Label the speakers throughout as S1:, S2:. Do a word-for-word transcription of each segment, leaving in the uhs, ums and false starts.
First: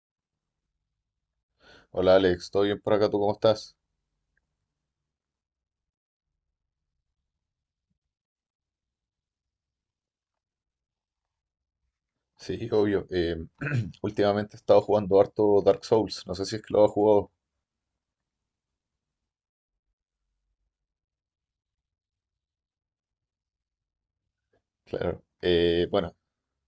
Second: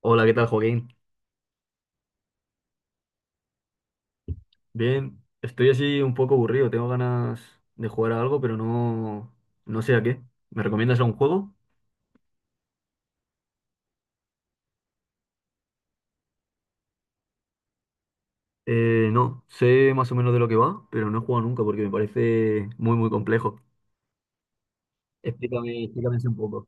S1: Hola, ¿qué tal, Joaquín?
S2: Hola Alex, ¿todo bien por acá? ¿Tú cómo estás?
S1: Bien, estoy así un poco aburrido, tengo ganas de jugar a algo, pero no, no sé a qué. ¿Me recomiendas algún juego?
S2: Sí, obvio. eh, últimamente he estado jugando harto Dark Souls. No sé si es que lo has jugado.
S1: Eh, no, sé más o menos de lo que va, pero no he jugado nunca porque me parece muy, muy complejo.
S2: Claro.
S1: Explícame,
S2: Eh, bueno,
S1: explícame así un poco.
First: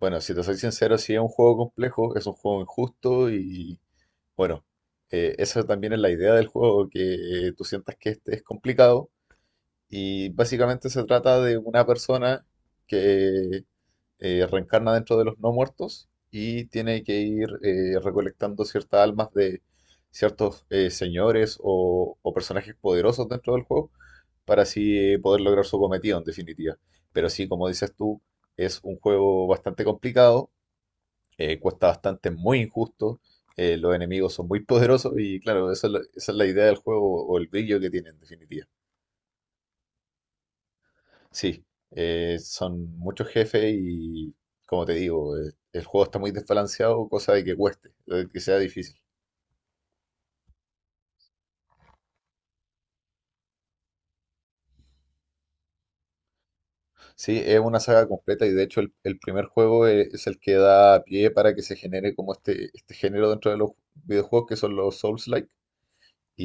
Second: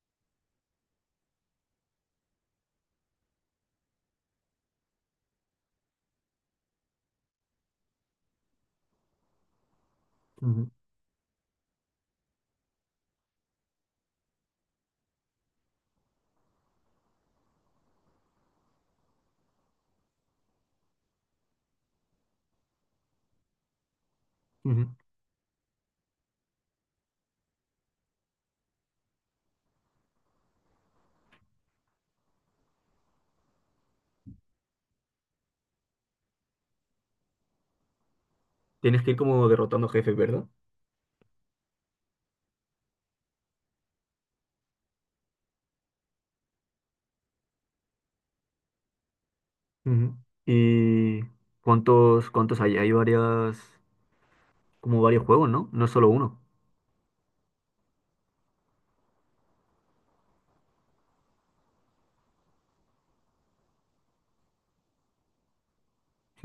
S2: bueno, si te soy sincero, sí es un juego complejo, es un juego injusto y bueno, eh, esa también es la idea del juego, que eh, tú sientas que este es complicado y
S1: Ujú,
S2: básicamente se trata de una persona que eh, reencarna dentro de los no muertos y tiene que ir eh, recolectando ciertas almas de ciertos eh, señores o, o personajes poderosos dentro del juego para
S1: ujú.
S2: así eh, poder lograr su cometido en definitiva. Pero sí, como dices tú, es un juego bastante complicado, eh, cuesta bastante, muy injusto, eh, los enemigos son muy poderosos y claro, esa es la, esa es la idea del juego o el brillo que tiene en definitiva.
S1: Tienes que ir como derrotando jefes, ¿verdad?
S2: Sí, eh, son muchos jefes y, como te digo, eh, el juego está muy desbalanceado, cosa de que cueste, de que sea difícil.
S1: Ujú. ¿Y cuántos, cuántos hay? Hay varias, como varios juegos, ¿no? No es solo uno.
S2: Sí, es una saga completa y de hecho el, el primer juego e- es, el que da pie para que se genere como este, este género dentro de los videojuegos que son los Souls-like.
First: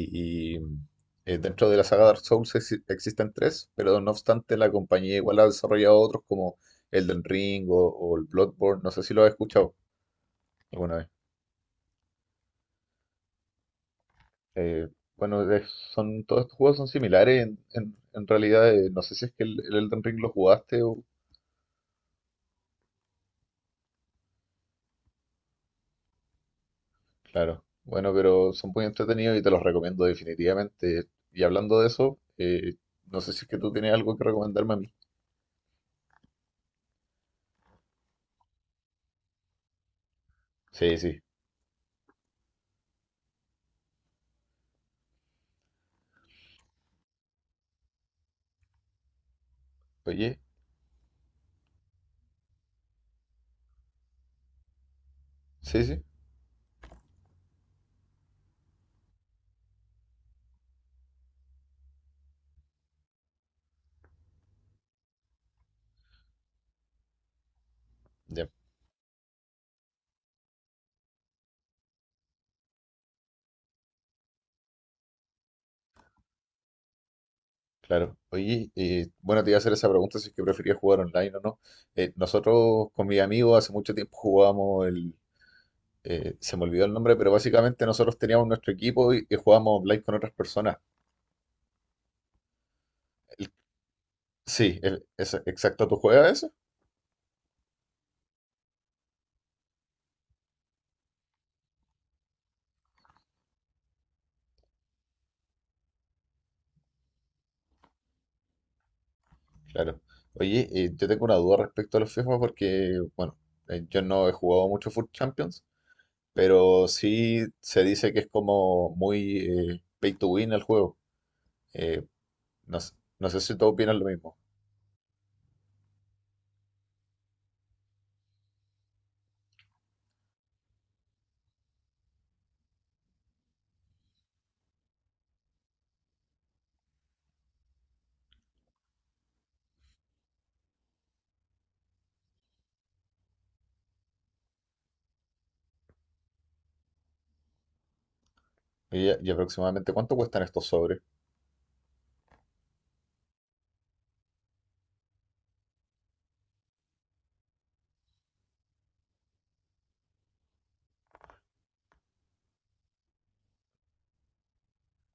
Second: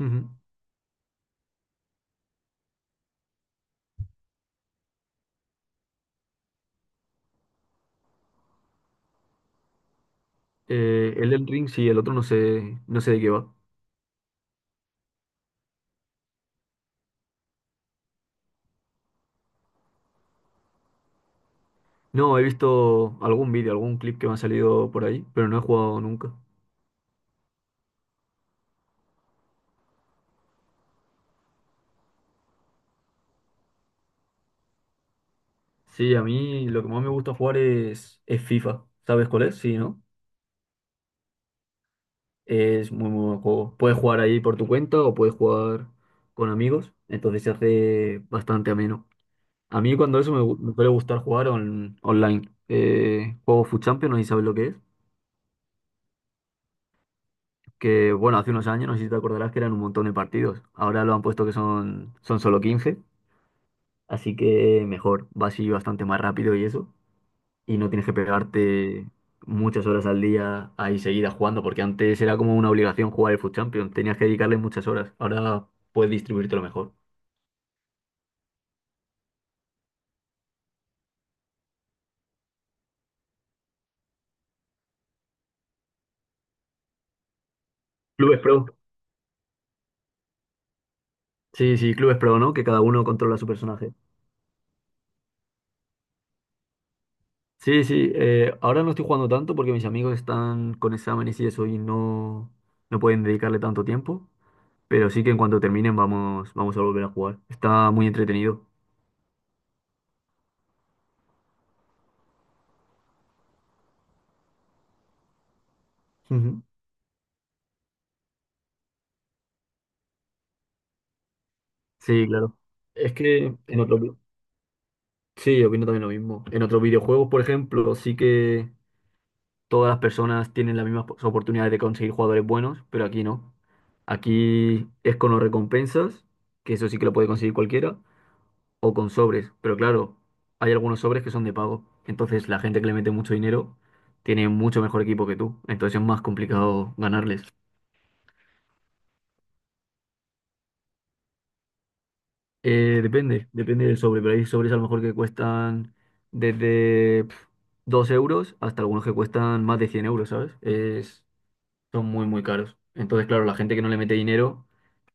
S1: Ujú.
S2: y, mm, eh, dentro de la saga Dark Souls exi- existen tres, pero no obstante la compañía igual ha desarrollado otros como Elden Ring o, o el Bloodborne, no sé si lo has escuchado alguna vez.
S1: Eh, Elden Ring, sí, el otro no sé, no sé de qué va.
S2: Eh, bueno, de- son, todos estos juegos son similares en, en- en realidad. Eh, no sé si es que el, el Elden Ring lo jugaste o...
S1: No, he visto algún vídeo, algún clip que me ha salido por ahí, pero no he jugado nunca.
S2: Claro. Bueno, pero son muy entretenidos y te los recomiendo definitivamente. Y hablando de eso, eh, no sé si es que tú tienes algo que recomendarme a mí.
S1: Sí, a mí lo que más me gusta jugar es, es FIFA. ¿Sabes cuál es? Sí, ¿no?
S2: Sí, sí.
S1: Es muy, muy buen juego. Puedes jugar ahí por tu cuenta o puedes jugar con amigos, entonces se hace bastante ameno. A mí cuando eso
S2: Oye,
S1: me, gu- me suele gustar jugar on- online. Eh, juego FUT Champions, no sé si sabes lo que es.
S2: sí, sí.
S1: Que bueno, hace unos años, no sé si te acordarás que eran un montón de partidos. Ahora lo han puesto que son, son solo quince, así que mejor, va así bastante más rápido y eso. Y no tienes que
S2: Ya,
S1: pegarte muchas horas al día ahí seguidas jugando, porque antes era como una obligación jugar el FUT Champions, tenías que dedicarle muchas horas. Ahora puedes distribuírtelo mejor.
S2: claro. Oye, eh, bueno, te iba a hacer esa pregunta si es que preferías jugar online o no. Eh, nosotros con mis amigos hace mucho tiempo jugábamos el... eh, se me olvidó el nombre, pero básicamente nosotros
S1: Clubes
S2: teníamos
S1: Pro.
S2: nuestro equipo y, y jugábamos online con otras personas.
S1: Sí, sí, Clubes Pro, ¿no? Que cada uno controla su personaje.
S2: Sí, el- es, exacto. ¿Tú juegas eso?
S1: Sí, sí, eh, ahora no estoy jugando tanto porque mis amigos están con exámenes y eso y no, no pueden dedicarle tanto tiempo, pero sí que en cuanto terminen vamos, vamos a volver a jugar. Está muy entretenido.
S2: Claro. Oye, eh, yo tengo una duda respecto a los FIFA porque, bueno, eh, yo no he jugado mucho Foot Champions,
S1: Ujú.
S2: pero sí se dice que es como muy eh, pay to win el juego. Eh,
S1: Sí, claro.
S2: no, s-
S1: Es
S2: no sé
S1: que
S2: si tú
S1: en
S2: opinas
S1: otro.
S2: lo mismo.
S1: Sí, opino también lo mismo. En otros videojuegos, por ejemplo, sí que todas las personas tienen las mismas pos- oportunidades de conseguir jugadores buenos, pero aquí no. Aquí es con los recompensas, que eso sí que lo puede conseguir cualquiera, o con sobres. Pero claro, hay algunos sobres que son de pago. Entonces la gente que le mete mucho dinero tiene mucho mejor equipo que tú. Entonces es más complicado ganarles.
S2: Oye, ¿Y, aproximadamente cuánto cuestan estos sobres?
S1: Eh, depende, depende del sobre, pero hay sobres a lo mejor que cuestan desde... pf, dos euros hasta algunos que cuestan más de cien euros, ¿sabes? Es, son muy, muy caros. Entonces, claro, la gente que no le mete dinero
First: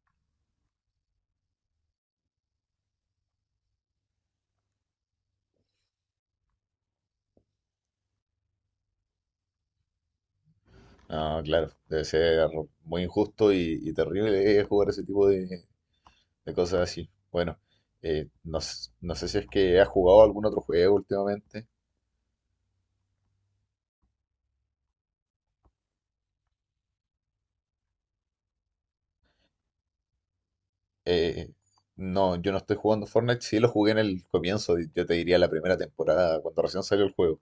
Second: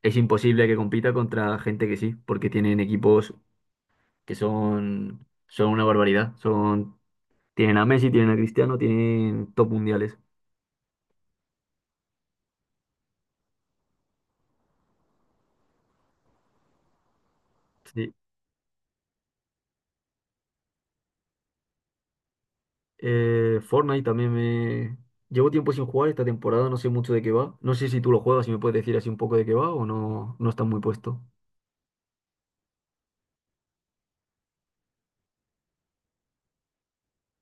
S1: es imposible que compita contra gente que sí, porque tienen equipos que son, son una barbaridad. Son, tienen a Messi, tienen a Cristiano, tienen top mundiales.
S2: Ah, claro, debe ser muy injusto y, y terrible eh, jugar ese tipo de, de cosas así. Bueno,
S1: Sí.
S2: eh, no, s- no sé si es que has jugado algún otro juego últimamente.
S1: Eh, Fortnite también me... Llevo tiempo sin jugar esta temporada, no sé mucho de qué va. No sé si tú lo juegas, si me puedes decir así un poco de qué va o no, no estás muy puesto.
S2: Eh, no, yo no estoy jugando Fortnite. Sí lo jugué en el comienzo, yo te diría la primera temporada, cuando recién salió el juego.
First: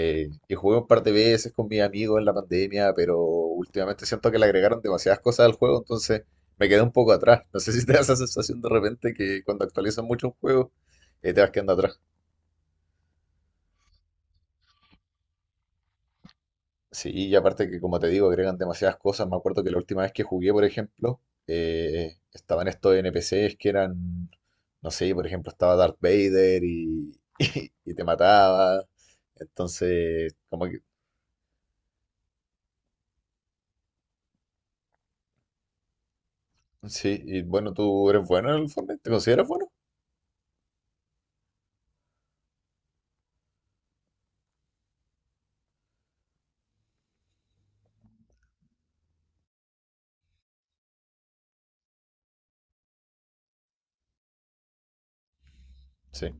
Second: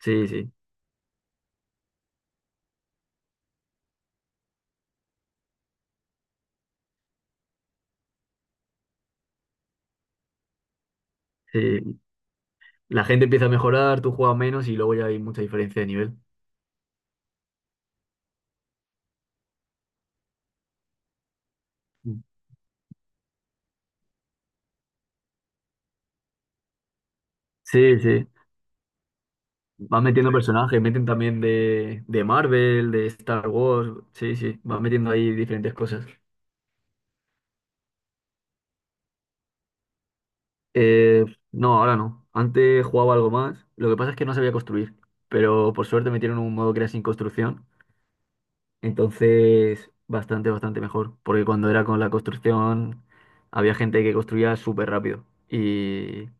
S1: Sí, sí,
S2: y jugué un par de veces con mis amigos en la pandemia, pero últimamente siento que le agregaron demasiadas cosas al juego, entonces me quedé un poco atrás. No sé si te da esa sensación de repente que cuando actualizan mucho un juego, eh, te vas quedando
S1: sí.
S2: atrás.
S1: La gente empieza a mejorar, tú juegas menos y luego ya hay mucha diferencia de nivel.
S2: Sí, y aparte que como te digo, agregan demasiadas cosas. Me acuerdo que la última vez que jugué, por ejemplo, eh,
S1: Mm.
S2: estaban estos N P C's que eran, no sé, por ejemplo, estaba Darth Vader y, y y
S1: Sí,
S2: te
S1: sí.
S2: mataba.
S1: Van metiendo
S2: Entonces, como que,
S1: personajes, meten también de, de Marvel, de Star Wars. Sí, sí, van metiendo ahí diferentes cosas.
S2: sí, y bueno, tú eres bueno en el Fortnite, ¿te consideras bueno?
S1: Eh, no, ahora no. Antes jugaba algo más. Lo que pasa es que no sabía construir. Pero por suerte metieron un modo que era sin construcción. Entonces, bastante, bastante mejor. Porque cuando era con la construcción, había gente que construía súper rápido. Y,
S2: Sí,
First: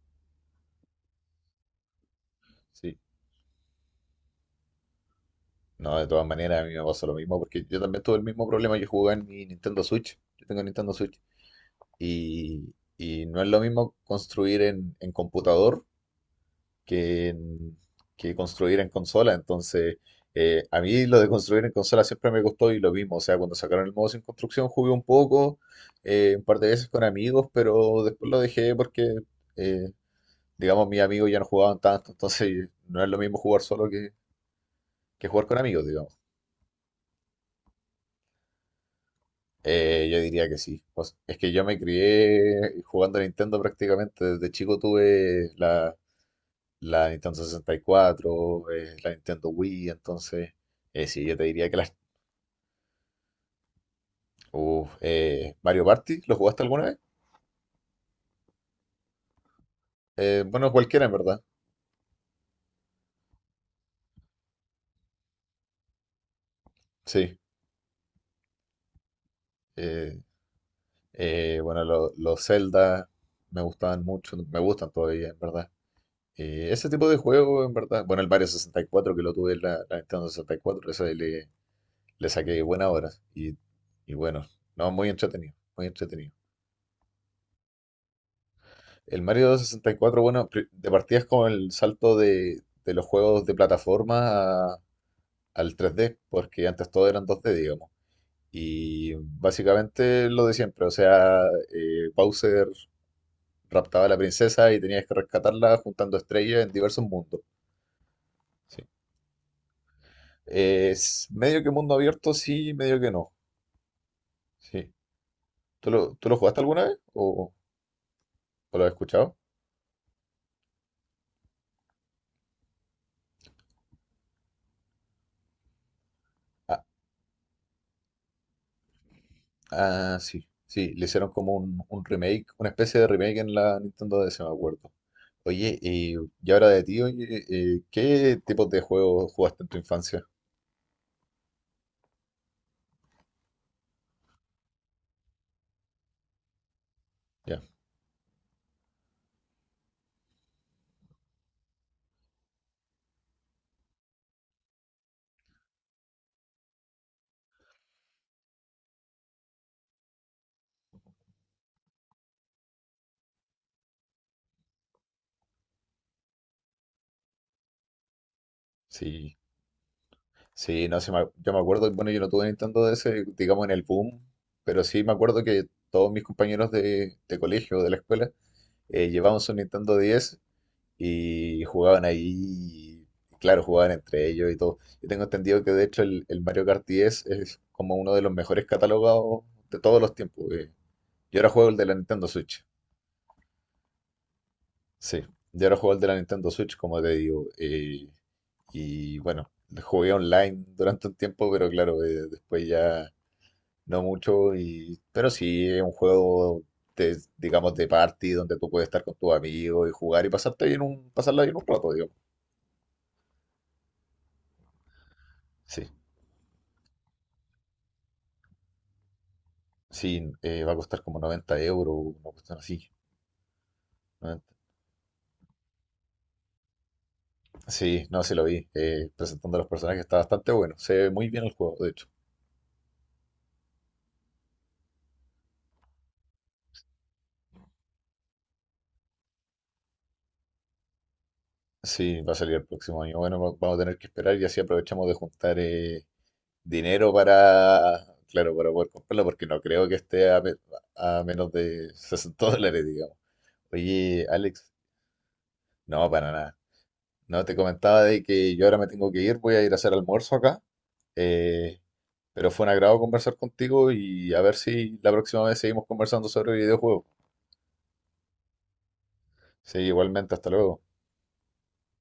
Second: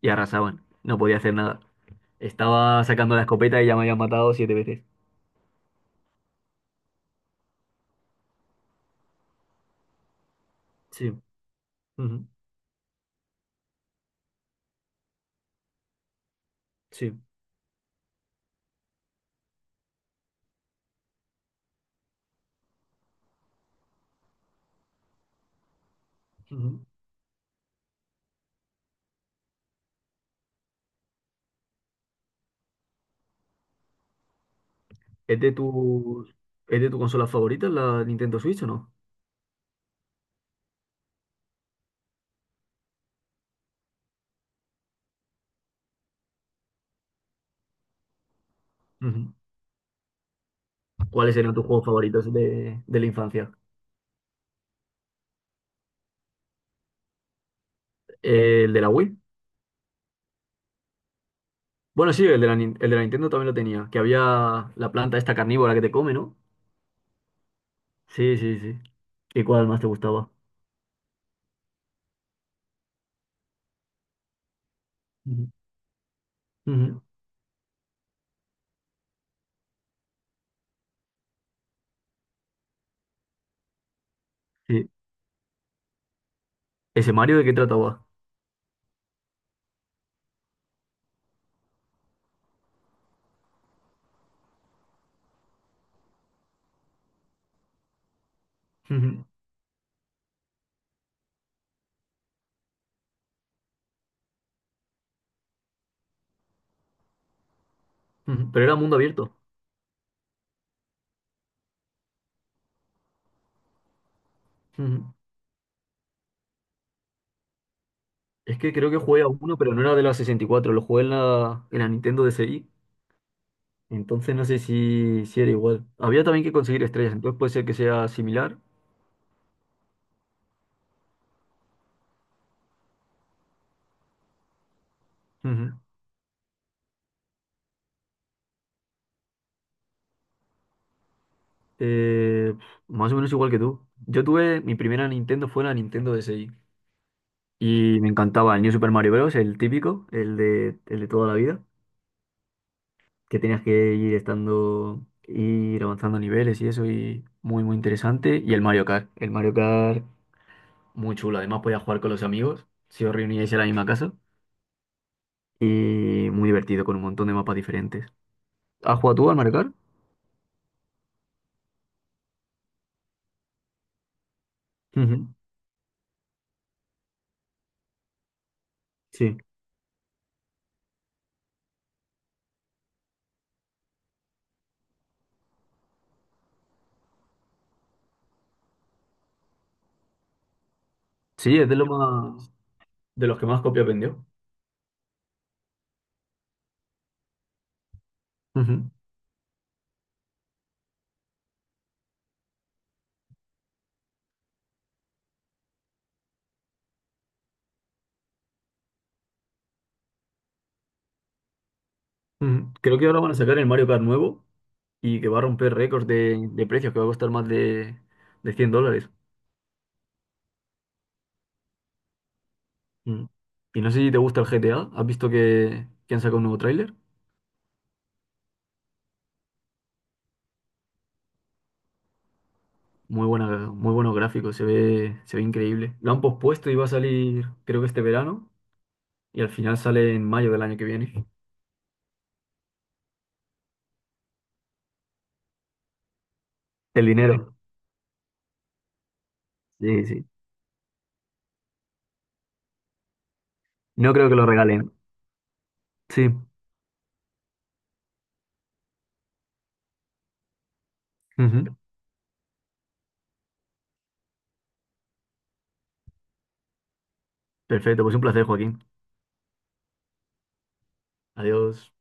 S1: y arrasaban. No podía hacer nada. Estaba
S2: sí.
S1: sacando la escopeta y ya me habían matado siete veces.
S2: No, de todas maneras, a mí me pasó lo mismo, porque yo también tuve el mismo problema. Yo jugaba en mi Nintendo Switch, yo tengo Nintendo
S1: Sí.
S2: Switch,
S1: Ujú.
S2: y, y no es lo mismo construir en, en computador
S1: Sí.
S2: que, en- que construir en consola. Entonces, eh, a mí lo de construir en consola siempre me gustó y lo mismo. O sea, cuando sacaron el modo sin construcción jugué un poco, eh, un par de
S1: Ujú.
S2: veces con amigos, pero después lo dejé porque, eh, digamos, mis amigos ya no jugaban tanto. Entonces, no es lo mismo jugar solo que, que
S1: ¿Es
S2: jugar
S1: de
S2: con amigos, digamos.
S1: tu, es de tu consola favorita la Nintendo Switch o no?
S2: Eh, yo diría que sí. Pues, es que yo me crié jugando a Nintendo prácticamente. Desde chico tuve la, la Nintendo sesenta y cuatro, eh, la
S1: Ujú.
S2: Nintendo Wii, entonces, eh, sí,
S1: ¿Cuáles
S2: yo te
S1: serían tus
S2: diría que
S1: juegos
S2: las...
S1: favoritos de, de la infancia?
S2: Uf, eh, Mario Party, ¿lo jugaste alguna vez?
S1: ¿El de la Wii?
S2: Eh, bueno, cualquiera en verdad,
S1: Bueno, sí, el de la, Nin- el de la Nintendo también lo tenía, que había la planta esta carnívora que te come, ¿no?
S2: sí.
S1: Sí, sí, sí. ¿Y cuál más te
S2: Eh,
S1: gustaba?
S2: eh, bueno, lo- los Zelda me gustaban mucho, me gustan todavía en
S1: Ujú.
S2: verdad. Eh, ese
S1: Ujú.
S2: tipo de juego en verdad, bueno, el Mario sesenta y cuatro que lo tuve en la, la Nintendo sesenta y cuatro, ese le, le saqué buenas horas y, y bueno,
S1: Sí.
S2: no, muy entretenido, muy entretenido.
S1: ¿Ese Mario de qué trataba?
S2: El Mario sesenta y cuatro, bueno, pri- de partida es como el salto de, de los juegos de plataforma a- al tres D, porque antes todo eran dos D, digamos. Y
S1: Ujú.
S2: básicamente lo de siempre, o sea, eh, Bowser raptaba a la princesa y tenías que rescatarla juntando estrellas en diversos mundos.
S1: Ujú. Pero era
S2: Sí.
S1: mundo abierto.
S2: Es medio que mundo abierto, sí, medio que no. Sí.
S1: Ujú.
S2: ¿Tú lo, tú lo jugaste alguna vez o,
S1: Es que
S2: o lo
S1: creo
S2: has
S1: que jugué a
S2: escuchado?
S1: uno, pero no era de la sesenta y cuatro. Lo jugué en la, en la Nintendo DSi. Entonces no sé si, si era igual. Había también que
S2: Ah,
S1: conseguir estrellas, entonces puede ser que sea similar.
S2: ah, sí, sí, le hicieron como un, un remake, una especie de remake en la Nintendo D S, me acuerdo.
S1: Ujú.
S2: Oye, y, y ahora de ti, oye, eh, ¿qué tipos de juegos jugaste en tu infancia?
S1: Eh, Más o menos igual que tú. Yo tuve, mi primera Nintendo fue la Nintendo DSi.
S2: Ya,
S1: Y me encantaba el New Super Mario Bros., el típico, el de, el de toda la vida, que tenías que ir estando, ir avanzando niveles y eso, y muy, muy interesante. Y el Mario Kart, el Mario Kart, muy chulo. Además, podías jugar con los amigos, si os reuníais en la misma casa. Y muy divertido, con un montón de mapas diferentes. ¿Has jugado tú
S2: sí,
S1: al Mario Kart?
S2: sí, no sé, me ac- yo me acuerdo, bueno, yo no tuve Nintendo D S, digamos, en el boom, pero sí me
S1: Ujú.
S2: acuerdo que todos mis compañeros de, de colegio, de la escuela, eh,
S1: Sí,
S2: llevaban su Nintendo diez y jugaban ahí, y claro, jugaban entre ellos y todo. Yo tengo entendido que de hecho el, el Mario Kart diez es como uno de los mejores catalogados de todos los tiempos. eh. Yo ahora
S1: sí,
S2: juego
S1: es
S2: el
S1: de
S2: de
S1: lo
S2: la Nintendo
S1: más,
S2: Switch.
S1: de los que más copias vendió.
S2: Sí, yo ahora juego el de la Nintendo Switch, como te digo. eh,
S1: Ujú,
S2: y bueno, jugué online durante un tiempo, pero claro, eh, después ya no mucho. Y, pero sí, es un juego, de, digamos, de party donde tú puedes estar con tus amigos y jugar y pasarte bien un, pasarla bien un rato, digamos.
S1: ujú. Creo que ahora van a sacar el Mario Kart nuevo y que va a romper
S2: Sí,
S1: récords de, de precios, que va a costar más de, de cien dólares.
S2: sí, eh, va a costar como noventa euros, una cuestión así.
S1: Mm. Y no sé si te gusta
S2: noventa.
S1: el G T A, ¿has visto que, que han sacado un nuevo tráiler?
S2: Sí, no, sí lo vi. eh, presentando a los personajes está bastante bueno. Se ve muy bien el juego, de hecho.
S1: Muy buena, muy buenos gráficos, se ve, se ve increíble. Lo han pospuesto y va a salir, creo que este verano, y al final sale en mayo del año que viene.
S2: Sí, va a salir el próximo año. Bueno, va- vamos a tener que esperar y así aprovechamos de juntar eh,
S1: El
S2: dinero
S1: dinero.
S2: para, claro, para poder comprarla, porque no creo que
S1: Sí, sí.
S2: esté a, me- a menos de sesenta dólares, digamos.
S1: No
S2: Oye,
S1: creo que lo
S2: Alex,
S1: regalen.
S2: no, para
S1: Sí.
S2: nada. No, te comentaba de que yo ahora me tengo que ir, voy a ir a hacer almuerzo acá.
S1: Ujú.
S2: eh, pero fue un agrado conversar contigo y a ver si la próxima vez seguimos conversando sobre videojuegos.
S1: Perfecto, pues un placer, Joaquín.
S2: Sí, igualmente, hasta luego.
S1: Adiós.